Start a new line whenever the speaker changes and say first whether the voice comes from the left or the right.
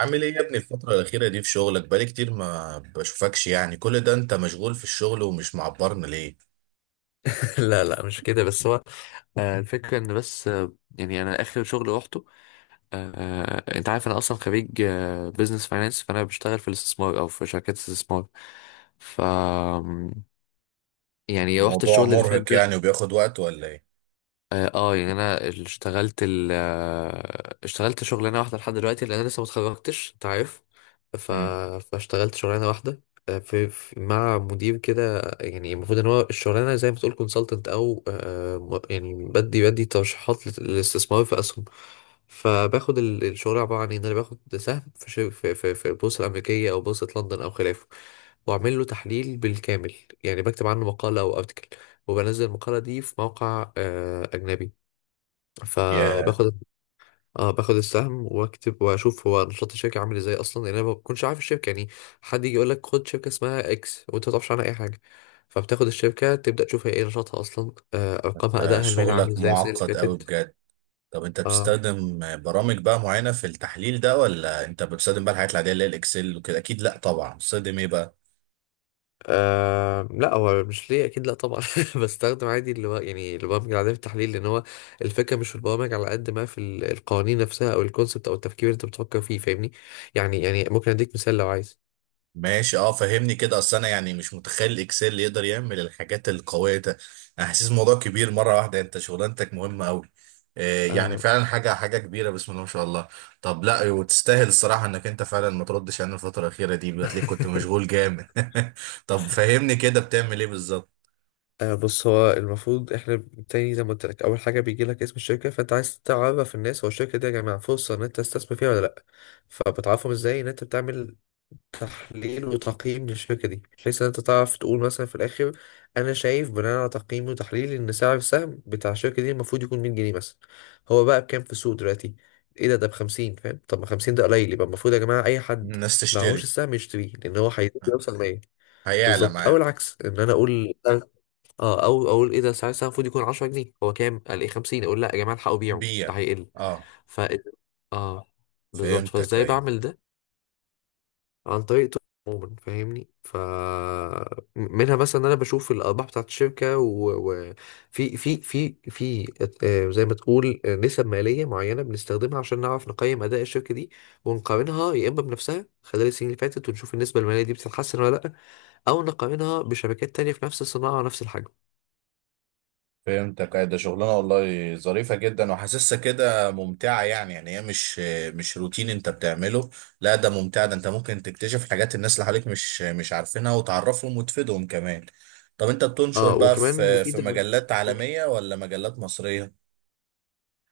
right: عامل ايه يا ابني الفترة الأخيرة دي في شغلك، بقالي كتير ما بشوفكش، يعني كل ده انت مشغول في الشغل ومش معبرنا ليه؟
left: لا، مش كده، بس هو. الفكرة ان، بس يعني انا اخر شغل روحته. انت عارف انا اصلا خريج بزنس فاينانس، فانا بشتغل في الاستثمار او في شركات استثمار. ف، يعني رحت
right: الموضوع
left: الشغل اللي فات
right: مرهق يعني
left: ده.
right: وبياخد وقت ولا ايه؟
left: اه، يعني انا اشتغلت اشتغلت شغلانه واحده لحد دلوقتي، لان انا لسه ما اتخرجتش، انت عارف. ف...
right: مم.
left: فاشتغلت شغلانه واحده، في مع مدير كده، يعني المفروض ان هو الشغلانه زي ما تقول كونسلتنت، او يعني بدي ترشيحات للاستثمار في اسهم. فباخد الشغل عباره عن ان انا باخد سهم في البورصه الامريكيه او بورصه لندن او خلافه، واعمل له تحليل بالكامل. يعني بكتب عنه مقاله او ارتكل، وبنزل المقالة دي في موقع أجنبي.
right: يا،
left: فباخد، اه، باخد السهم واكتب واشوف هو نشاط الشركه عامل ازاي اصلا، لان انا ما بكونش عارف الشركه يعني. حد يجي يقول لك خد شركه اسمها اكس وانت ما تعرفش عنها اي حاجه. فبتاخد الشركه تبدا تشوف هي ايه نشاطها اصلا، ارقامها،
right: ده
left: ادائها المالي عامل
right: شغلك
left: ازاي السنه اللي
right: معقد قوي
left: فاتت.
right: بجد. طب انت
left: اه،
right: بتستخدم برامج بقى معينة في التحليل ده، ولا انت بتستخدم بقى الحاجات العادية اللي هي الإكسل وكده؟ أكيد لأ، طبعا بتستخدم ايه بقى؟
left: آه، لا هو مش ليه، اكيد لا طبعا. بستخدم عادي اللي هو يعني البرامج العاديه في التحليل، لان هو الفكره مش في البرامج على قد ما في القوانين نفسها او الكونسبت او التفكير اللي انت بتفكر فيه، فاهمني؟ يعني، يعني ممكن اديك مثال لو عايز.
right: ماشي، اه فهمني كده، اصل انا يعني مش متخيل الاكسل اللي يقدر يعمل الحاجات القويه ده. انا حاسس الموضوع كبير مره واحده، انت شغلانتك مهمه قوي. يعني
left: آه.
right: فعلا حاجه حاجه كبيره، بسم الله ما شاء الله. طب لا، وتستاهل الصراحه انك انت فعلا ما تردش علينا الفتره الاخيره دي، بتلاقيك كنت مشغول جامد. طب فهمني كده، بتعمل ايه بالظبط؟
left: آه، بص، هو المفروض احنا، تاني زي ما قلت لك، اول حاجه بيجي لك اسم الشركه، فانت عايز تعرف الناس هو الشركه دي يا جماعه فرصه ان انت تستثمر فيها ولا لا. فبتعرفهم ازاي ان انت بتعمل تحليل وتقييم للشركة دي، بحيث ان انت تعرف تقول مثلا في الاخر: انا شايف بناء على تقييمي وتحليلي ان سعر السهم بتاع الشركة دي المفروض يكون 100 جنيه مثلا، هو بقى بكام في السوق دلوقتي؟ ايه ده ب 50؟ فاهم؟ طب ما 50 ده قليل، يبقى المفروض يا جماعة اي حد
right: الناس
left: معهوش
right: تشتري.
left: السهم يشتريه لان هو هيزيد
right: آه،
left: يوصل 100.
right: هيعلى
left: بالظبط. او
right: معايا.
left: العكس، ان انا اقول، اه، او اقول ايه ده؟ سعر السهم المفروض يكون 10 جنيه، هو كام؟ قال ايه؟ 50. اقول لا يا جماعة الحقوا بيعوا، ده
right: بيع.
left: هيقل.
right: اه،
left: ف، اه، بالظبط.
right: فهمتك
left: فازاي
right: ايوه.
left: بعمل ده؟ عن طريق، عموما فاهمني، ف، منها مثلا إن انا بشوف الارباح بتاعت الشركه، وفي في في في في زي ما تقول نسب ماليه معينه بنستخدمها عشان نعرف نقيم اداء الشركه دي، ونقارنها يا اما بنفسها خلال السنين اللي فاتت ونشوف النسبه الماليه دي بتتحسن ولا لا، او نقارنها بشركات تانية في نفس الصناعه ونفس الحجم.
right: فهمتك، أي ده شغلانه والله ظريفه جدا وحاسسها كده ممتعه، يعني هي مش روتين انت بتعمله. لا، ده ممتع، ده انت ممكن تكتشف حاجات الناس اللي حواليك مش عارفينها، وتعرفهم وتفيدهم كمان. طب انت بتنشر
left: اه
right: بقى
left: وكمان
right: في
left: مفيده.
right: مجلات عالميه ولا مجلات مصريه؟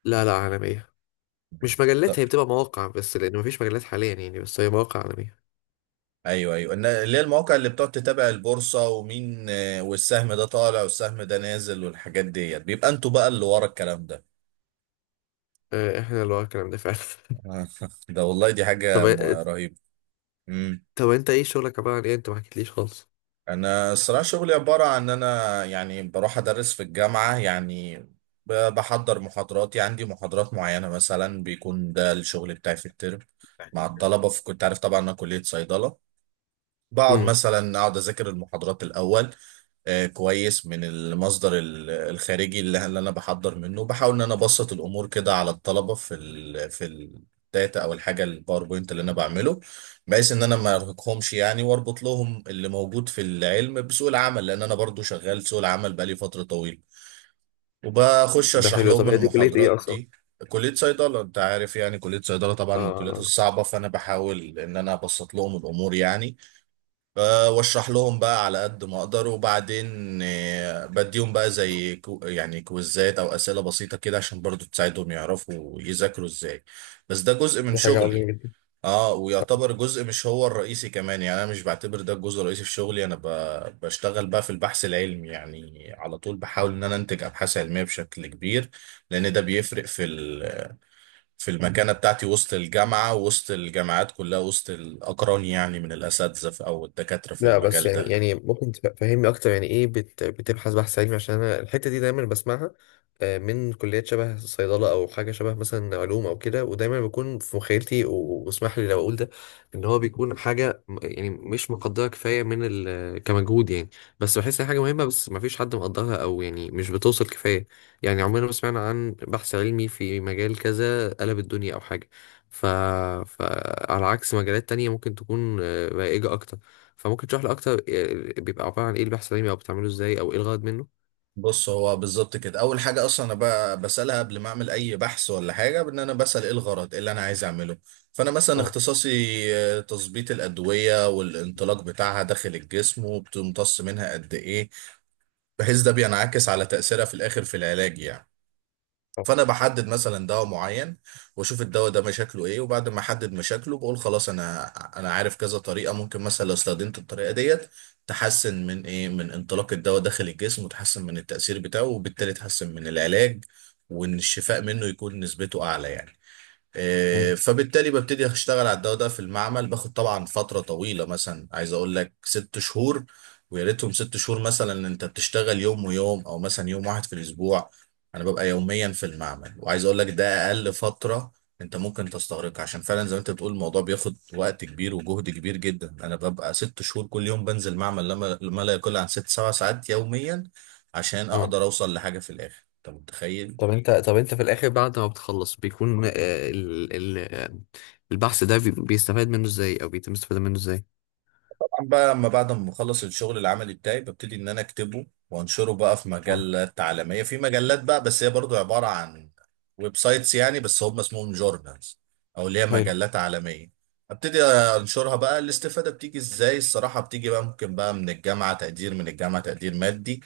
left: لا، عالميه، مش مجلات،
right: طب
left: هي بتبقى مواقع بس لان مفيش مجلات حاليا يعني، بس هي مواقع عالميه.
right: ايوه ايوه، اللي هي المواقع اللي بتقعد تتابع البورصه ومين، والسهم ده طالع والسهم ده نازل والحاجات ديت، بيبقى انتوا بقى اللي ورا الكلام ده.
left: احنا اللي ورا الكلام ده فعلا.
right: ده والله دي
left: طب،
right: حاجه رهيبه.
left: طب انت ايه شغلك عبارة عن ايه؟ انت ما حكيتليش خالص.
right: انا الصراحه شغلي عباره عن ان انا يعني بروح ادرس في الجامعه يعني، بحضر محاضراتي، عندي محاضرات معينه مثلا بيكون ده الشغل بتاعي في الترم مع الطلبه، في كنت عارف طبعا انا كليه صيدله. بقعد
left: امم.
right: مثلا اقعد اذاكر المحاضرات الاول، كويس، من المصدر الخارجي اللي انا بحضر منه، بحاول ان انا ابسط الامور كده على الطلبه في الداتا او الحاجه الباوربوينت اللي انا بعمله، بحيث ان انا ما ارهقهمش يعني، واربط لهم اللي موجود في العلم بسوق العمل، لان انا برضو شغال في سوق العمل بقالي فتره طويله، وبخش
left: ده
right: اشرح
left: حلو،
right: لهم
left: طب هي دي كلية ايه
right: المحاضرات
left: اصلا؟
right: دي. كليه صيدله، انت عارف يعني كليه صيدله طبعا من الكليات
left: اه.
right: الصعبه، فانا بحاول ان انا ابسط لهم الامور يعني. واشرح لهم بقى على قد ما اقدر، وبعدين بديهم بقى زي يعني كويزات او اسئله بسيطه كده عشان برضو تساعدهم يعرفوا يذاكروا ازاي. بس ده جزء من
left: دي حاجة عظيمة
right: شغلي.
left: جدا.
right: اه، ويعتبر جزء، مش هو الرئيسي كمان، يعني انا مش بعتبر ده الجزء الرئيسي في شغلي، بشتغل بقى في البحث العلمي، يعني على طول بحاول ان انا انتج ابحاث علميه بشكل كبير، لان ده بيفرق في المكانة بتاعتي وسط الجامعة، وسط الجامعات كلها، وسط الأقران، يعني من الأساتذة أو الدكاترة في
left: لا بس
right: المجال
left: يعني،
right: ده.
left: يعني ممكن تفهمني اكتر؟ يعني ايه بتبحث بحث علمي؟ عشان انا الحته دي دايما بسمعها من كليات شبه صيدله او حاجه شبه مثلا علوم او كده، ودايما بيكون في مخيلتي واسمح لي لو اقول ده، ان هو بيكون حاجه يعني مش مقدره كفايه من ال كمجهود يعني، بس بحس ان هي حاجه مهمه بس ما فيش حد مقدرها، او يعني مش بتوصل كفايه. يعني عمرنا ما سمعنا عن بحث علمي في مجال كذا قلب الدنيا او حاجه. ف... فعلى عكس مجالات تانية ممكن تكون رائجة أكتر. فممكن تشرح لي اكتر بيبقى عباره عن ايه البحث العلمي او بتعمله ازاي او ايه الغرض منه؟
right: بص، هو بالظبط كده، أول حاجة أصلا أنا بسألها قبل ما أعمل أي بحث ولا حاجة، بإن أنا بسأل إيه الغرض، إيه اللي أنا عايز أعمله. فأنا مثلا
left: اه.
right: اختصاصي تظبيط الأدوية والانطلاق بتاعها داخل الجسم، وبتمتص منها قد إيه، بحيث ده بينعكس على تأثيرها في الآخر في العلاج يعني.
left: آه.
right: فانا بحدد مثلا دواء معين، واشوف الدواء ده مشاكله ايه، وبعد ما احدد مشاكله بقول خلاص انا عارف كذا طريقه ممكن، مثلا لو استخدمت الطريقه ديت تحسن من ايه، من انطلاق الدواء داخل الجسم، وتحسن من التاثير بتاعه، وبالتالي تحسن من العلاج، وان الشفاء منه يكون نسبته اعلى يعني.
left: مم.
right: فبالتالي ببتدي اشتغل على الدواء ده في المعمل، باخد طبعا فترة طويلة، مثلا عايز اقول لك 6 شهور. ويا ريتهم 6 شهور، مثلا إن انت بتشتغل يوم ويوم، او مثلا يوم واحد في الاسبوع. انا ببقى يوميا في المعمل، وعايز اقول لك ده اقل فترة انت ممكن تستغرقها، عشان فعلا زي ما انت بتقول الموضوع بياخد وقت كبير وجهد كبير جدا. انا ببقى 6 شهور كل يوم بنزل معمل لما ما لا يقل عن 6-7 ساعات يوميا، عشان
left: اه.
right: اقدر اوصل لحاجة في الاخر، انت متخيل.
left: طب انت، في الاخر بعد ما بتخلص بيكون ال البحث ده بيستفاد منه ازاي، او بيتم استفادة منه ازاي؟
right: طبعا بقى لما بعد ما بخلص الشغل العملي بتاعي، ببتدي ان انا اكتبه وانشره بقى في
left: اه.
right: مجلات عالميه، في مجلات بقى بس هي برضو عباره عن ويب سايتس يعني، بس هم اسمهم جورنالز، او اللي هي
left: حلو.
right: مجلات عالميه. ابتدي انشرها بقى، الاستفاده بتيجي ازاي؟ الصراحه بتيجي بقى ممكن بقى من الجامعه، تقدير من الجامعه، تقدير مادي.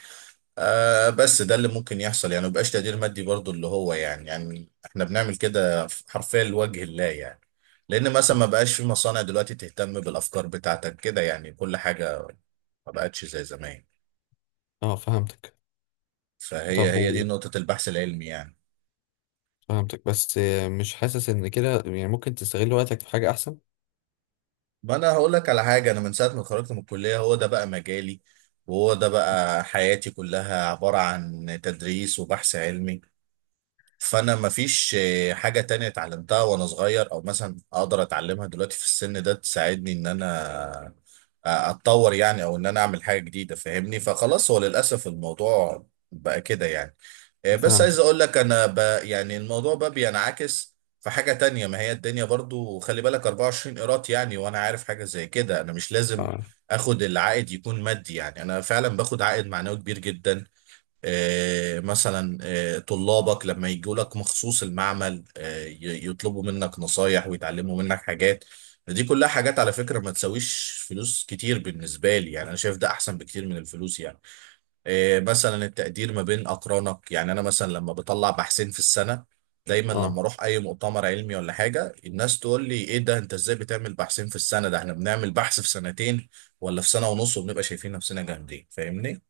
right: آه، بس ده اللي ممكن يحصل يعني، مبقاش تقدير مادي برضو، اللي هو يعني احنا بنعمل كده حرفيا لوجه الله يعني، لان مثلا ما بقاش في مصانع دلوقتي تهتم بالافكار بتاعتك كده، يعني كل حاجة ما بقتش زي زمان.
left: اه فهمتك.
right: فهي
left: طب
right: هي دي
left: و...،
right: نقطة البحث العلمي يعني.
left: فهمتك، بس مش حاسس ان كده يعني ممكن تستغل وقتك في حاجة احسن؟
right: ما انا هقول لك على حاجة، انا من ساعة ما خرجت من الكلية هو ده بقى مجالي، وهو ده بقى حياتي كلها عبارة عن تدريس وبحث علمي. فانا مفيش حاجة تانية اتعلمتها وانا صغير، او مثلا اقدر اتعلمها دلوقتي في السن ده تساعدني ان انا اتطور يعني، او ان انا اعمل حاجة جديدة، فاهمني؟ فخلاص هو للاسف الموضوع بقى كده يعني. بس عايز
left: فهمتك
right: اقول لك يعني الموضوع بقى بينعكس في حاجة تانية، ما هي الدنيا برضو خلي بالك 24 قيراط يعني، وانا عارف حاجة زي كده، انا مش لازم
left: اه.
right: اخد العائد يكون مادي، يعني انا فعلا باخد عائد معنوي كبير جدا. مثلا طلابك لما يجوا لك مخصوص المعمل، يطلبوا منك نصايح ويتعلموا منك حاجات، دي كلها حاجات على فكرة ما تساويش فلوس كتير بالنسبة لي، يعني أنا شايف ده أحسن بكتير من الفلوس يعني. مثلا التقدير ما بين أقرانك، يعني أنا مثلا لما بطلع بحثين في السنة، دايما لما
left: اه
right: أروح أي مؤتمر علمي ولا حاجة الناس تقول لي إيه ده، أنت إزاي بتعمل بحثين في السنة، ده إحنا بنعمل بحث في سنتين ولا في سنة ونص، وبنبقى شايفين نفسنا جامدين، فاهمني؟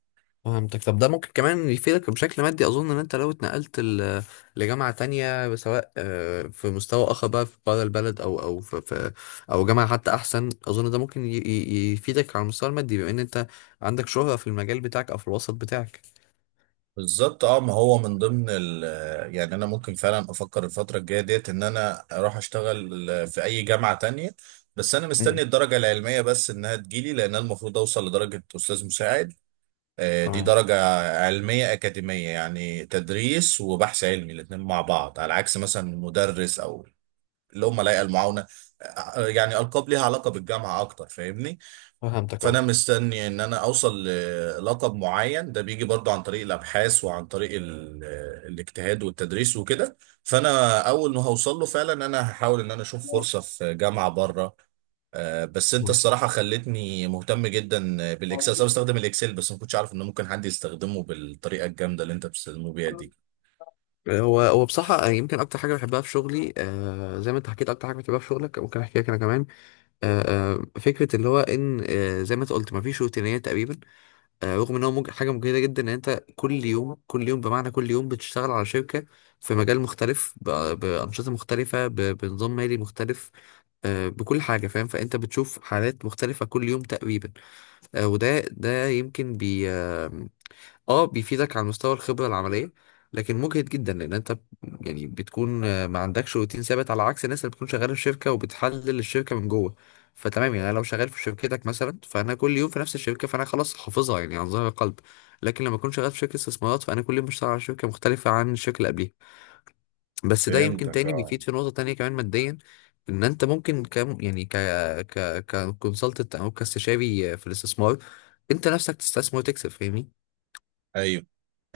left: فهمتك. طب ده ممكن كمان يفيدك بشكل مادي، اظن ان انت لو اتنقلت لجامعه تانية، سواء في مستوى اخر بقى في بره البلد، او او جامعه حتى احسن، اظن ده ممكن يفيدك على المستوى المادي، بما ان انت عندك شهره في المجال بتاعك او في الوسط بتاعك.
right: بالظبط اه، ما هو من ضمن يعني انا ممكن فعلا افكر الفتره الجايه ديت ان انا اروح اشتغل في اي جامعه تانية، بس انا مستني
left: امم.
right: الدرجه العلميه بس انها تجيلي، لان أنا المفروض اوصل لدرجه استاذ مساعد. دي
left: تمام.
right: درجه علميه اكاديميه، يعني تدريس وبحث علمي الاثنين مع بعض، على عكس مثلا مدرس او اللي هم لايقه المعاونه، يعني القاب ليها علاقه بالجامعه اكتر فاهمني.
left: فهمتك
right: فانا
left: اه.
right: مستني ان انا اوصل للقب معين، ده بيجي برضو عن طريق الابحاث وعن طريق الاجتهاد والتدريس وكده، فانا اول ما هوصل له فعلا انا هحاول ان انا اشوف فرصة في جامعة بره. بس انت
left: فهمتك.
right: الصراحة خلتني مهتم جدا بالاكسل، انا بستخدم الاكسل بس ما كنتش عارف ان ممكن حد يستخدمه بالطريقة الجامدة اللي انت بتستخدمه بيها دي.
left: هو هو بصراحة يمكن أكتر حاجة بحبها في شغلي، آه زي ما أنت حكيت أكتر حاجة بتحبها في شغلك ممكن أحكيها أنا كمان. آه. آه، فكرة اللي هو إن، آه زي ما أنت قلت، مفيش روتينية تقريبا. رغم ان هو حاجه مجهده جدا، ان انت كل يوم بمعنى كل يوم بتشتغل على شركه في مجال مختلف، بانشطه مختلفه، بنظام مالي مختلف، بكل حاجه فاهم. فانت بتشوف حالات مختلفه كل يوم تقريبا، وده يمكن اه بيفيدك على مستوى الخبرة العملية. لكن مجهد جدا لان انت يعني بتكون ما عندكش روتين ثابت، على عكس الناس اللي بتكون شغالة في شركة وبتحلل الشركة من جوه. فتمام، يعني انا لو شغال في شركتك مثلا فانا كل يوم في نفس الشركة فانا خلاص حافظها يعني عن ظهر قلب، لكن لما اكون شغال في شركة استثمارات فانا كل يوم بشتغل على شركة مختلفة عن الشركة اللي قبليها. بس ده يمكن
right: فهمتك
left: تاني
right: اه،
left: بيفيد في نقطة تانية كمان ماديا، ان انت ممكن، كم يعني، ك ك ككونسلتنت او كاستشاري في الاستثمار، انت نفسك تستثمر وتكسب، فاهمني؟
right: ايوه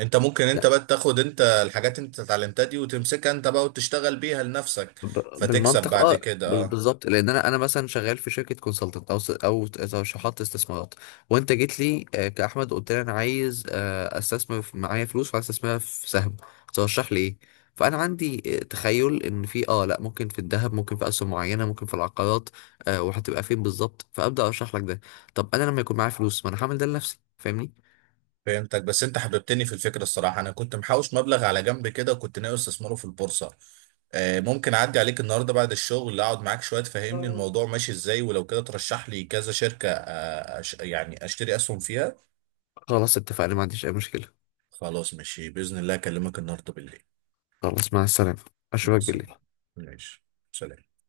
right: انت ممكن انت بقى تاخد انت الحاجات انت اتعلمتها دي وتمسكها انت بقى وتشتغل بيها لنفسك، فتكسب
left: بالمنطق
right: بعد
left: اه.
right: كده اه.
left: بالظبط، لان انا مثلا شغال في شركه كونسلتنت او او ترشيحات استثمارات، وانت جيت لي كاحمد قلت لي انا عايز استثمر معايا فلوس وعايز استثمرها في سهم، ترشح لي ايه؟ فانا عندي تخيل ان في، اه لا، ممكن في الذهب، ممكن في اسهم معينه، ممكن في العقارات، وهتبقى فين بالظبط، فابدا ارشح لك ده. طب انا لما يكون معايا فلوس ما انا هعمل ده لنفسي، فاهمني؟
right: فهمتك، بس انت حببتني في الفكره الصراحه، انا كنت محوش مبلغ على جنب كده وكنت ناوي استثمره في البورصه. ممكن اعدي عليك النهارده بعد الشغل، اقعد معاك شويه تفهمني الموضوع ماشي ازاي، ولو كده ترشح لي كذا شركه، يعني اشتري اسهم فيها.
left: خلاص اتفقنا، ما عنديش اي مشكله.
right: خلاص ماشي، باذن الله اكلمك النهارده بالليل.
left: خلاص، مع السلامه،
right: مع
left: اشوفك
right: السلامة.
left: بالليل.
right: ماشي. سلام.